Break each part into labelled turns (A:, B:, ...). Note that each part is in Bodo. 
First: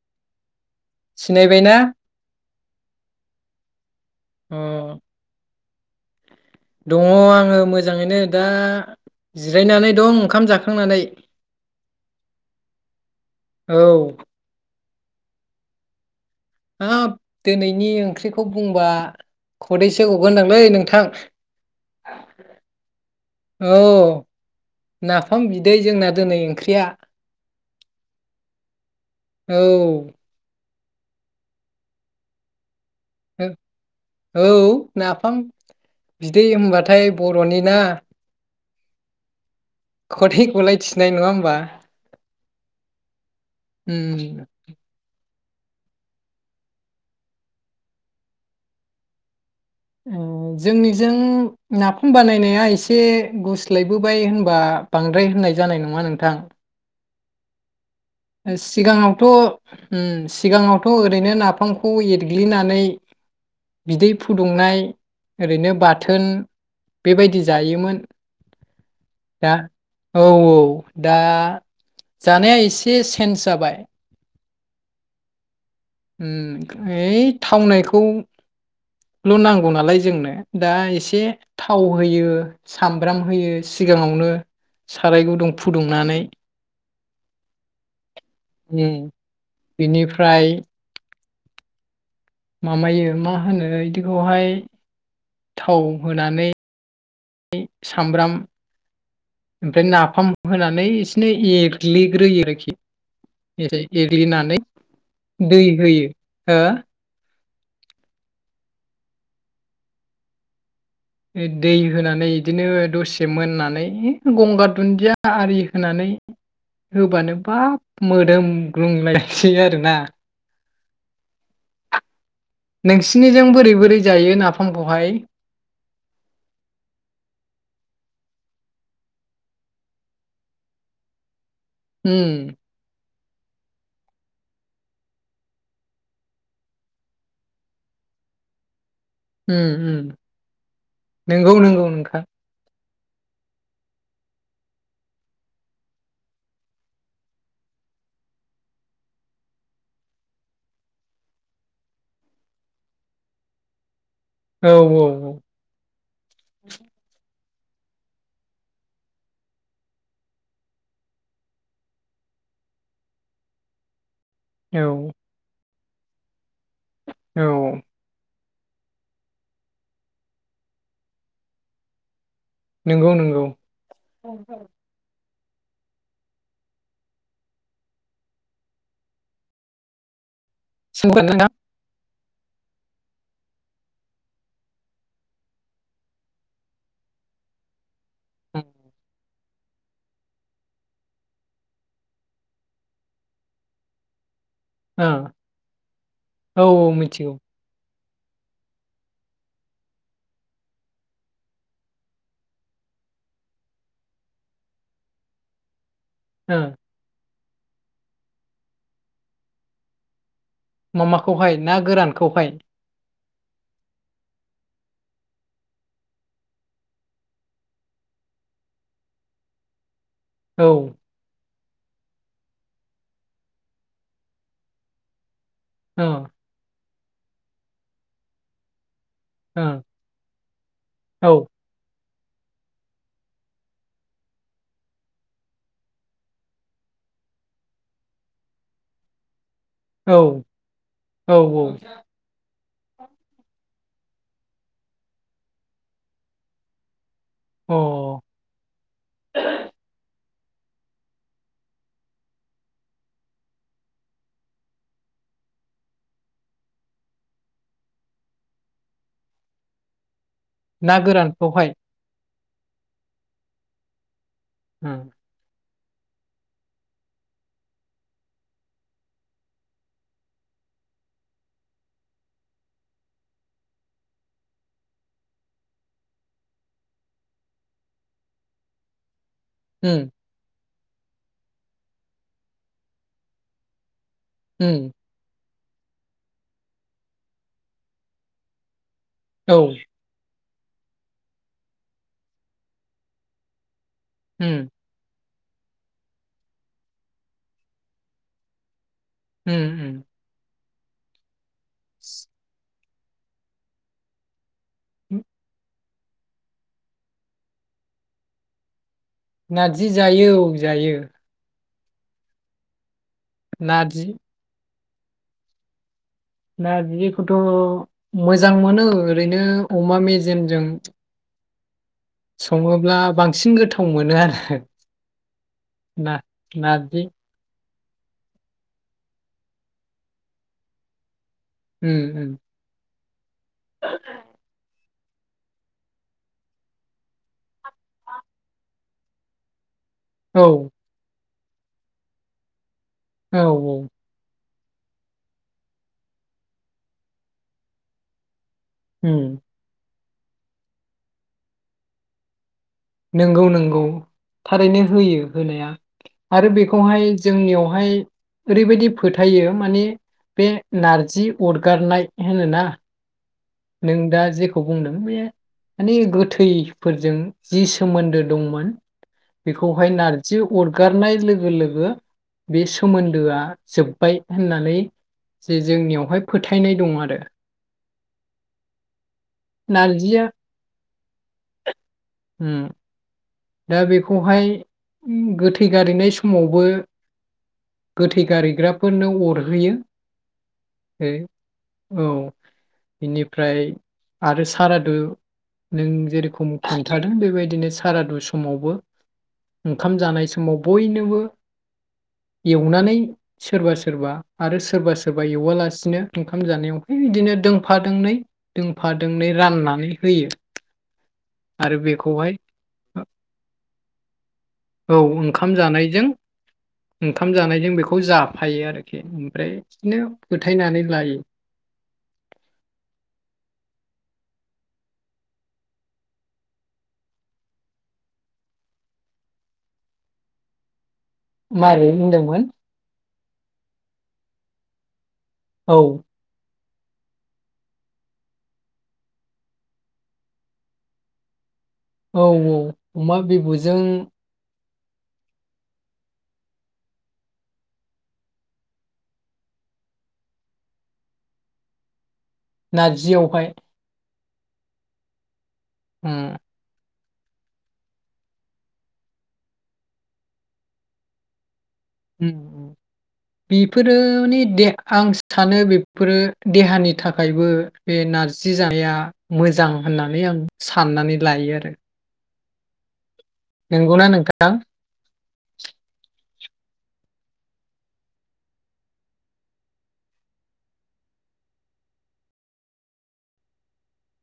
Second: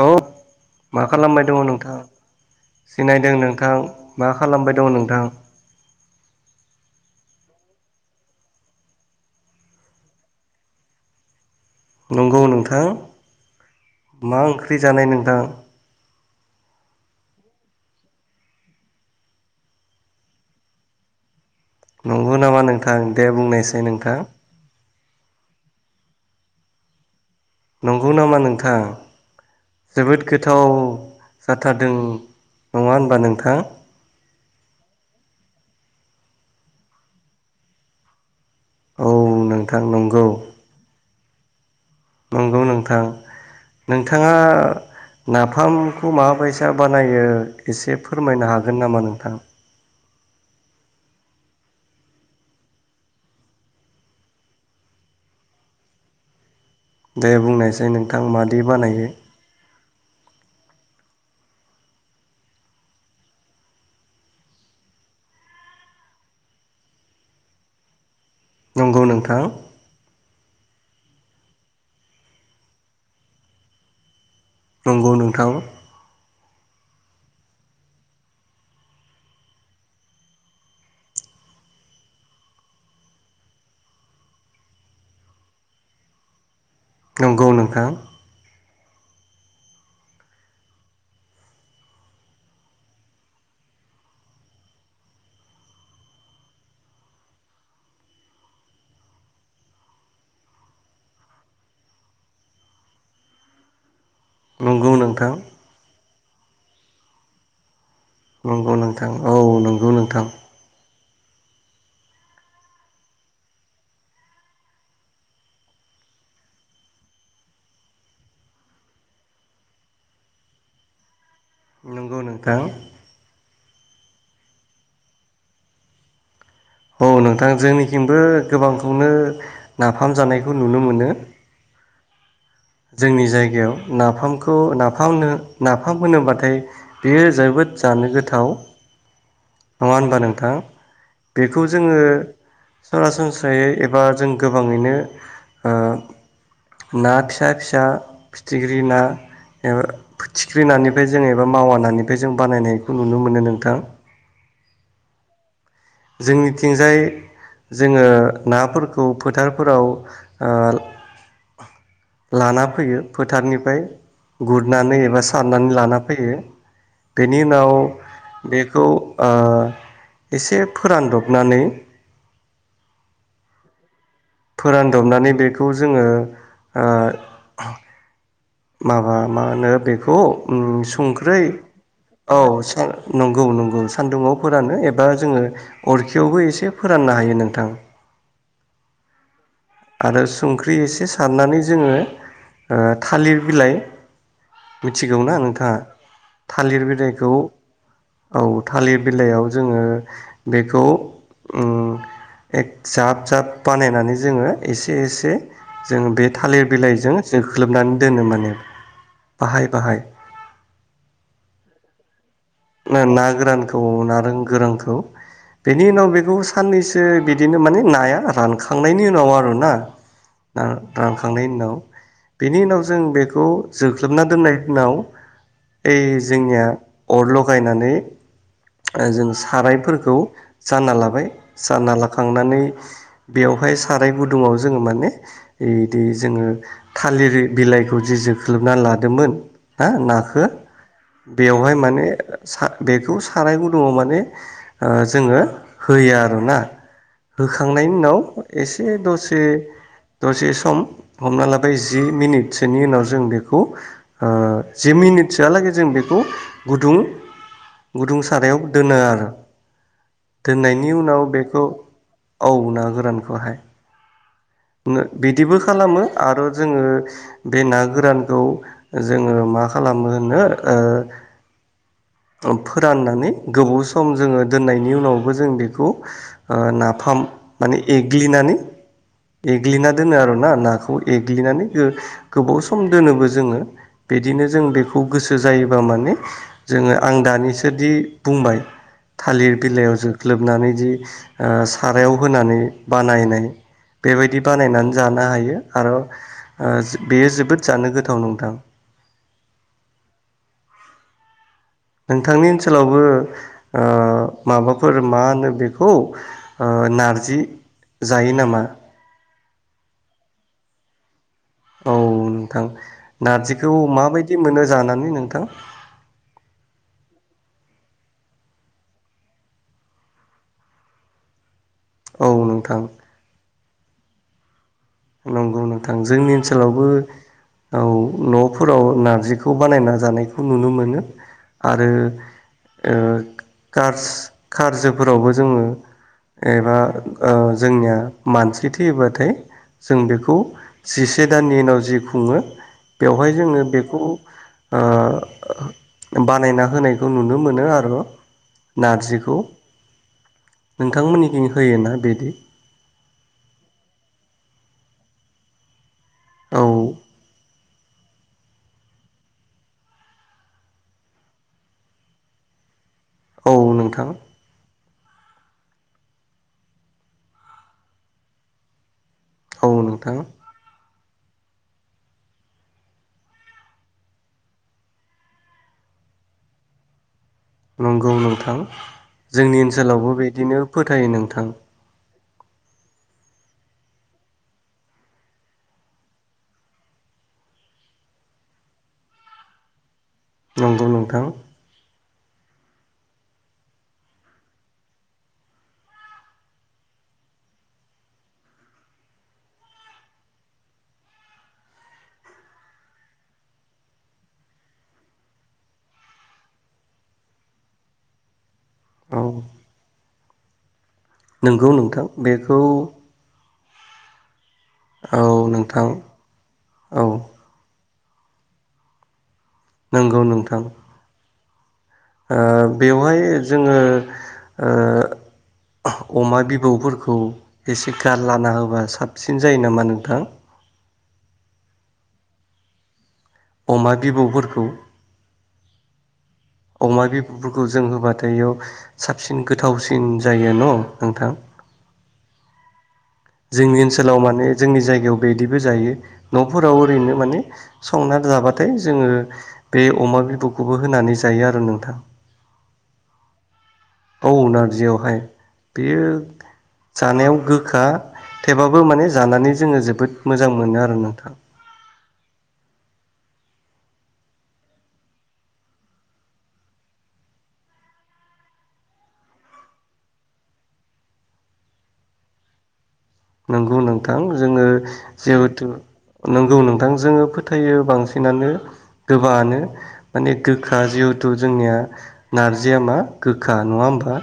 A: अ मा खालामबाय दङ
B: सिनायबायना
A: नोंथाङा सिनायदों नोंथां मा खालामबाय दङ
B: अ
A: नोंथां
B: दङ आंङो मोजाङैनो दा जिरायनानै दं ओंखाम जाखांनानै
A: नंगौ नोंथां
B: औ
A: मा ओंख्रि जानाय नोंथां
B: हाब दिनैनि ओंख्रिखौ बुंबा खदैसो गगोनदांलै नोंथां
A: नंगौ नामा नोंथां दे
B: औ
A: बुंनायसाय नोंथां
B: नाफाम बिदै जोंना दिनै ओंख्रिया
A: नंगौ नामा नोंथां
B: औ
A: जोबोद गोथाव जाथारदों नङा होनबा नोंथां
B: औ नाफाम बिदै होनबाथाय बरनि ना
A: औ नों
B: खथेखौलाय थिनाय नङा होमबा [inaudible]
A: नंगौ नोंथां नोंथाङा
B: उम
A: नाफामखौ माबैसा बानायो एसे फोरमायनो हागोन नामा नोंथां
B: उम जोंनिजों नाफाम बानायनाया एसे गुस्लायबोबाय होनबा बांद्राय होननाय जानाय नङा नोंथां
A: दे बुंनायसाय नों
B: सिगाङावथ उम सिगाङावथ ओरैनो नाफामखौ एरग्लिनानै बिदै फुदुंनाय ओरैनो बाथोन बेबायदि जायोमोन
A: नंगौ नोंथां
B: दा औ औ दा जानाया एसे जे सेन्स जाबाय
A: नंगौ नोंथां
B: उम ओइ थावनायखौल नांगौ नालाय जोंनो दा एसे थाव होयो सामब्राम होयो सिगाङावनो साराय गुदुं फुदुंनानै
A: नंगौ नोंथां
B: उम बिनिफ्राय माबायो मा होनो इदिखौहाय थाव होनानै सामब्राम ओमफ्राय नाफाम होनानै इसेनो एरग्लिग्रोयो आरोखि एरग्लिनानै
A: नंगौ नोंथां
B: दै होयो हो
A: नंगौ नोंथां औ नंगौ नोंथां
B: दै होनानै बिदिनो दसे मोननानै गंगार दुन्दिया आरि होनानै होबानो बाब मोदोमग्लुंलायसै आरोना
A: दनो
B: नोंसिनि जों बोरै बोरै जायो नाफामखौहाय?
A: औ नोंथां जोंनिखैबो गोबांखौनो नाफाम जानायखौ नुनो मोनो
B: उम
A: जोंनि जायगायाव नाफामखौ नाफाम नाफाम होनोब्लाथाय बेयो जोबोद जानो गोथाव
B: उम
A: नङा
B: उम
A: होनबा नोंथां
B: नंगौ
A: बेखौ
B: नंगौ
A: जोङो
B: नोंखा
A: सरासनस्रायै एबा जों गोबाङैनो ओ ना फिसा फिसा फिथिख्रि ना एबा फोथिख्रि नानिफ्राय जों एबा मावा नानिफ्राय जों बानायनायखौ नुनो मोनो नोंथां।
B: औ औ औ
A: जोंनिथिंजाय जोङो नाफोरखौ फोथारफोराव ओ लाना फैयो फोथारनिफ्राय
B: औ
A: गुरनानै एबा सारनानै लानानै फैयो। बेनि उनाव।
B: औ
A: बेखौ ओ इसेब। फोरानदबनानै।
B: नोंगौ नोंगौ।
A: फोरानदबनानै बेख खौ जोङो ओ। माबा मा होनो बेखौ। ओम
B: सोंगोन
A: संख्रै।
B: नोंथां।
A: औ सेंग नंगौ नंगौ सानदुङाव फोरानो एबा जोंङो अरखियावबो एसे फोराननो हायो नोंथां।
B: [unintelligible]
A: आरो सुंख्रि इसे सारनानै जोंङो ओ थालिर बिलाइ।
B: ओ
A: मिथिगौ ना नोंथांङा
B: औ
A: थालिर
B: औ
A: बिलाइखौ।
B: मिथिगौ
A: औ थालिर बिलाइयाव जोंङो बेखौ ओम एक जाब जाब बानायनानै जोंङो। इसे एसे। जों बे
B: ओ
A: थालिर बिलाइजों। जोंख्लोबनानै दोनो माने बाहाय बाहाय।
B: खौहाय?
A: ना गोरानखौ नारों गोरांखौ बेनि उनाव बेखौ साननैसो बिदिनो माने नाया रानखांनायनि उनाव आरोना। ओ रानखांनायनि उनाव। बेनि उनाव जों बेखौ जोख्लोबना दोननाय उनाव।
B: ओ
A: ओइ जोंनिया। अरलख बायनानै। ओ जों
B: औ
A: सारायफोरखौ जानना लाबाय जानना ला खांनानै बेयावहाय साराय गुदुङाव जों माने इदि जोंङो थालिर बिलाइखौ जे जोख्लोबना लादोमोन। हा
B: औ
A: नाखो
B: औ
A: बेवहाय माने सा बेखौ साराय गुदुंङाव माने ओ जोंङो होयो आरोना।
B: अ
A: होखांनायनि उनाव एसे दसे। दसे सम हमना लाबाय जि मिनिटसोनि उनाव जों बेखौ ओ जि मिनिटसोआलागै जों बेखौ गुदुं गुदुं सारायावब दोनो आरो। दोननायनि
B: ना
A: उनाव बेखौ
B: गोरानखौहाय
A: औ ना गोरानखौहाय। नो
B: उम
A: बिदिबोख खालामो आर'जोंङो बे ना गोरानखौ जोंङो मा खालामो होनो ओ फो-फोराननानै गोबाव सम जोंङो दोननायनि उनावबो जों बेखौ ओ नाफाम माने एग्लिनानै एग्लिना
B: उम
A: दोनो आर' ना नाखौ। खौ एग्लिनानै गोबाव सम दोनोबो जोङो। बिदिनो जों
B: उम
A: बेखौ गोसो जायोबा माने जोङो आं दानिसोदि बुंबाय थालिर
B: औ
A: बिलाइ जोख्लोब नानै जि सारायाव होनानै बानायनाय बेबायदि
B: उम
A: बानायनानै जानो हायो। आरो बेयो जोबोद जानो गोथाव नोंथां।
B: होम ओम
A: नोंथांनि ओनसोल ओनसोलावबो ओ माबाफोर
B: उम
A: मा होनो बेखौ औ नारजि जायो नामा?
B: नारजि जायो औ जायो।
A: औ नोंथां नारजिखौ
B: नारजि
A: माबायदि मोनो? जानानै नोंथां
B: नारजिखौथ' मोजां मोनो ओरैनो अमा मेजेमजों
A: औ नोंथां
B: सङोब्ला बांसिन गोथाव गोथाव मोनो आरो
A: नंगौ नोंथां
B: ना
A: जोंनि ओनसोलावबो
B: नारजि
A: औ न'फोराव नारजिखौ बानायना जानायखौ नुनो मोनो। आरो
B: उम उम
A: ओं। कारस खारजोब फोरावबो जोङो एबा ओ जोंनिया मानसि थैयोबाथाय जों बेखौ
B: औ
A: जि से दाननि उनाव जि खुङो। बेवहाय
B: औ
A: जोङो
B: औ
A: बेखौ ओ बानायना होनायखौ नुनो मोनो आरो।
B: उम
A: नारजिखौ। नोंथांमोननिथिं होयोना बिदि?
B: नंगौ नंगौ थारैनो होयो होनाया। आरो
A: औ
B: बेखौहाय जोंनियाव बेहाय ओरैबायदि फोथायो माने बे नारजि अरगारनाय होनोना
A: औ
B: नों
A: नोंथां
B: दा जेखौ बुंदों बे माने गोथैफोरजों जि सोमोन्दो दंमोन
A: औ
B: बेखौहाय
A: नोंथां
B: नारजि अरगारनाय लोगो लोगो लोगो बे सोमोन्दोआ जोब्बाय होननानै जे जोंनियावहाय फोथायनाय दं आरो।
A: नंगौ नोंथां जोंनि ओनसोलावबो
B: नारजिया
A: बिदिनो फोथायो नोंथां।
B: उम। दा बेखौहाय गोथै गारैनाय समावबो गोथै गारैग्राफोरनो अरहोयो।
A: नंगौ नोंथां।
B: बेनिफ्राय आरो सारादु नों जेरेखम खोन्थादों बेबायदिनो सारादु समावबो ओंखाम जानाय समाव बयनोबो एवनानै सोरबा सोरबा आरो सोरबा एवालासिनो ओंखाम जानायावहाय बिदिनो दोंफा दोंनै दोंफा
A: औ
B: दोंनै राननानै होयो।
A: नंगौ
B: आरो
A: नोंथां
B: बेखौहाय
A: बेखौ
B: औ ओंखाम जानायजों
A: औ
B: ओंखाम जानायजों बेखौ खौ जाफायो आरोखि उम। खायनो
A: नंगौ नोंथां
B: फोथायनानै लायो।
A: ओ बेवहाय जोङो ओ अमा बिबौफोरखौ एसे गारलाना होबा साबसिन जायो नामा नोंथां?
B: मोरै बुंदोंमोन?
A: अमा बिबौफोरखौ
B: औ।
A: अमा बिबुफोरखौ जों होबाथाय इआव साबसिन गोथावसिन जायो न' नोंथां?
B: औ औ। अमा
A: जोंनि
B: बिबुजों
A: ओनसोलाव माने जोंनि जायगायाव बिदिबो जायो। न'फोराव ओरैनो माने संना जाबाथाय जोङो बे अमा बिबुखौबो होनानै जायो आरो नोंथां।
B: नारजियावहाय
A: औ नारजियावहाय बेयो
B: उम
A: जानायाव गोखा थेवबाबो माने जानानै जोङो जोबोद मोजां मोनो आरो नोंथां।
B: उम उम बेफोरो माने आं सानो बेफोरो देहानि थाखायबो बे नारजि जानाया मोजां होननानै आं साननानै लायो आरो।
A: नंगौ नोंथां। जोङो जेहेथु नंगौ नोंथां जोङो फोथायो बांसिनानो गोबाङानो माने गोखा। जिहेथु जोंनिया नारजिया मा गोखा नङा होमबा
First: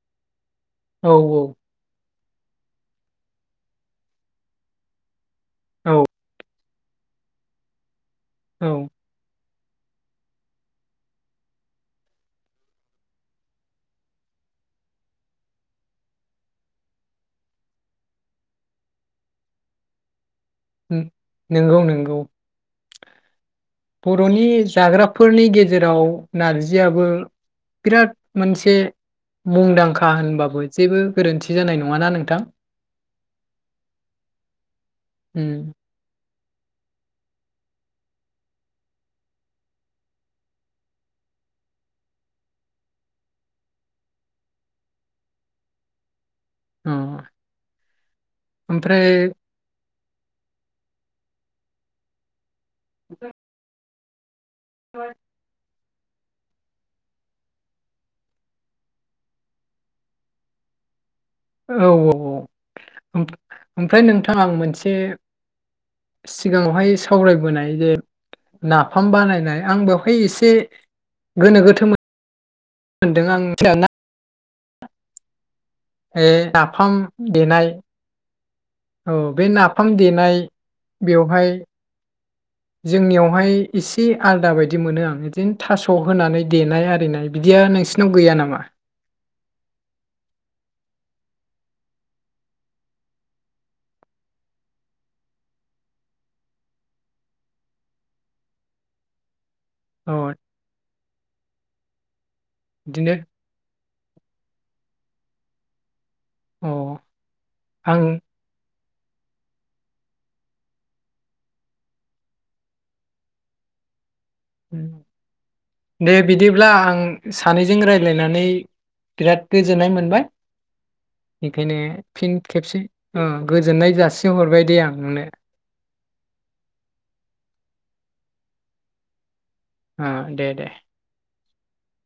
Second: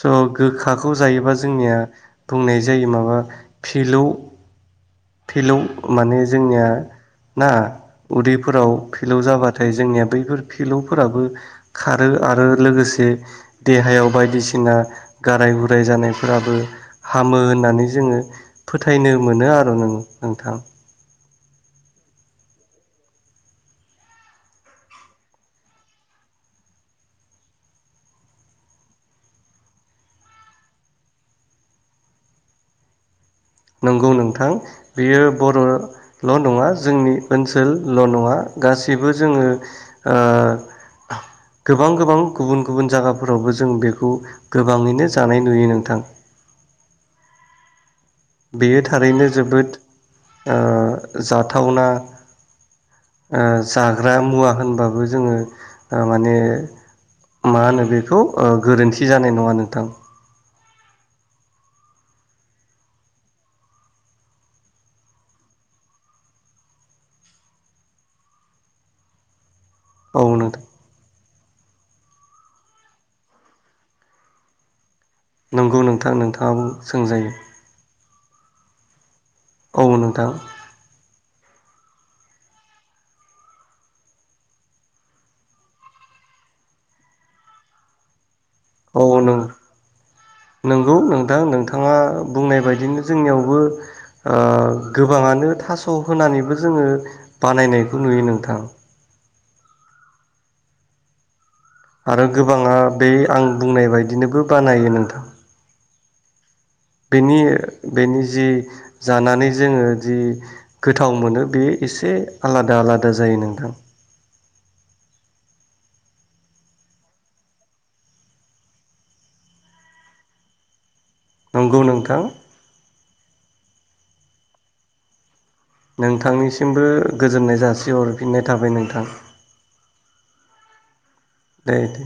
A: स' गोखाखौ
B: औ
A: जायोबा जोंनिया बुंनाय जायो माबा फिलौ फिलौ
B: औ
A: माने जोंनिया ना। उदैफोराव
B: औ
A: फलौ जाबा थाय जोंनिया बैफोर फिलौफोराबो खारो आरो लोगोसे देहायाव बायदिसिना गाराय गुराय जानायफोराबो हामो होननानै जोङो फोथायनो मोनो आरो नों नोंथां
B: नोंगौ नोंगौ बर'नि जाग्राफोरनि गेजेराव नारजियाबो बिराद मोनसे मुंदांखा होनबाबो जेबो गोरोन्थि जानाय नङाना नोंथां?
A: नंगौ नोंथां बेयो बर'
B: उम
A: ल' नङा जोंनि ओनसोल ल' नङा गासिबो जोङो ओ गोबां गोबां गुबुन गुबुन जागाफोरावबो जों बेखौ गोबाङैनो जानाय नुयो नोंथां।
B: उम
A: बेयो थारैनो जोबोद ओ जाथावना ओ जा ग्रा मुवा
B: औ
A: होनबाबो जोङो ओ माने मा होनो बेखौ ओ गोरोन्थि जानाय नङा नोंथां।
B: औ औ औ ओमफ्राय नोंथां आं मोनसे सिगाङावहाय सावरायबोनाय जे नाफाम बानायनाय आं बेवहाय
A: औ
B: इसे
A: नोंथां
B: गोनो गोथो मोनदों आं। [unintelligible]
A: नंगौ नोंथां
B: ए
A: नोंथाङाबो
B: नाफाम
A: सोंजायो
B: देनाय औ बे
A: औ
B: नाफाम
A: नोंथां
B: देनाय बेवहाय जोंनियावहाय इसे आलदा बायदि मोनो आं बिदिनो थास' होनानै देनाय आरिनाय बिदिया नोंसिनाव गैया नामा?
A: औ नों नोंगौ नोंथां नोंथाङा बुंनाय बायदिनो जोंनियावबो ओ गोबाङानो थास' होनानैबो जोङो बानायनायखौ नुयो नोंथां।
B: अ
A: आरो गोबाङा बे
B: बिदिनो
A: आं बुंनाय बाय दिनोबो बानायो नोंथां
B: अ
A: बेनि
B: आं
A: बेनि जि जानानै जोङो जि गोथाव मोनो बेयो एसे आलादा आलादा जायो नोंथां।
B: दे बिदिब्ला आं सानैजों रायलायनानै बिराद गोजोननाय मोनबाय। [unintelligible] खायनो
A: नंगौ नोंथां
B: फिन खेबसे उं गोजोननाय जासि हरबाय दे आं नोंनो।
A: नोंथांनिसिमबो गोजोननाय जासिहरफिननाय थाबाय नोंथां।
B: ओ दे दे।
A: दे दे।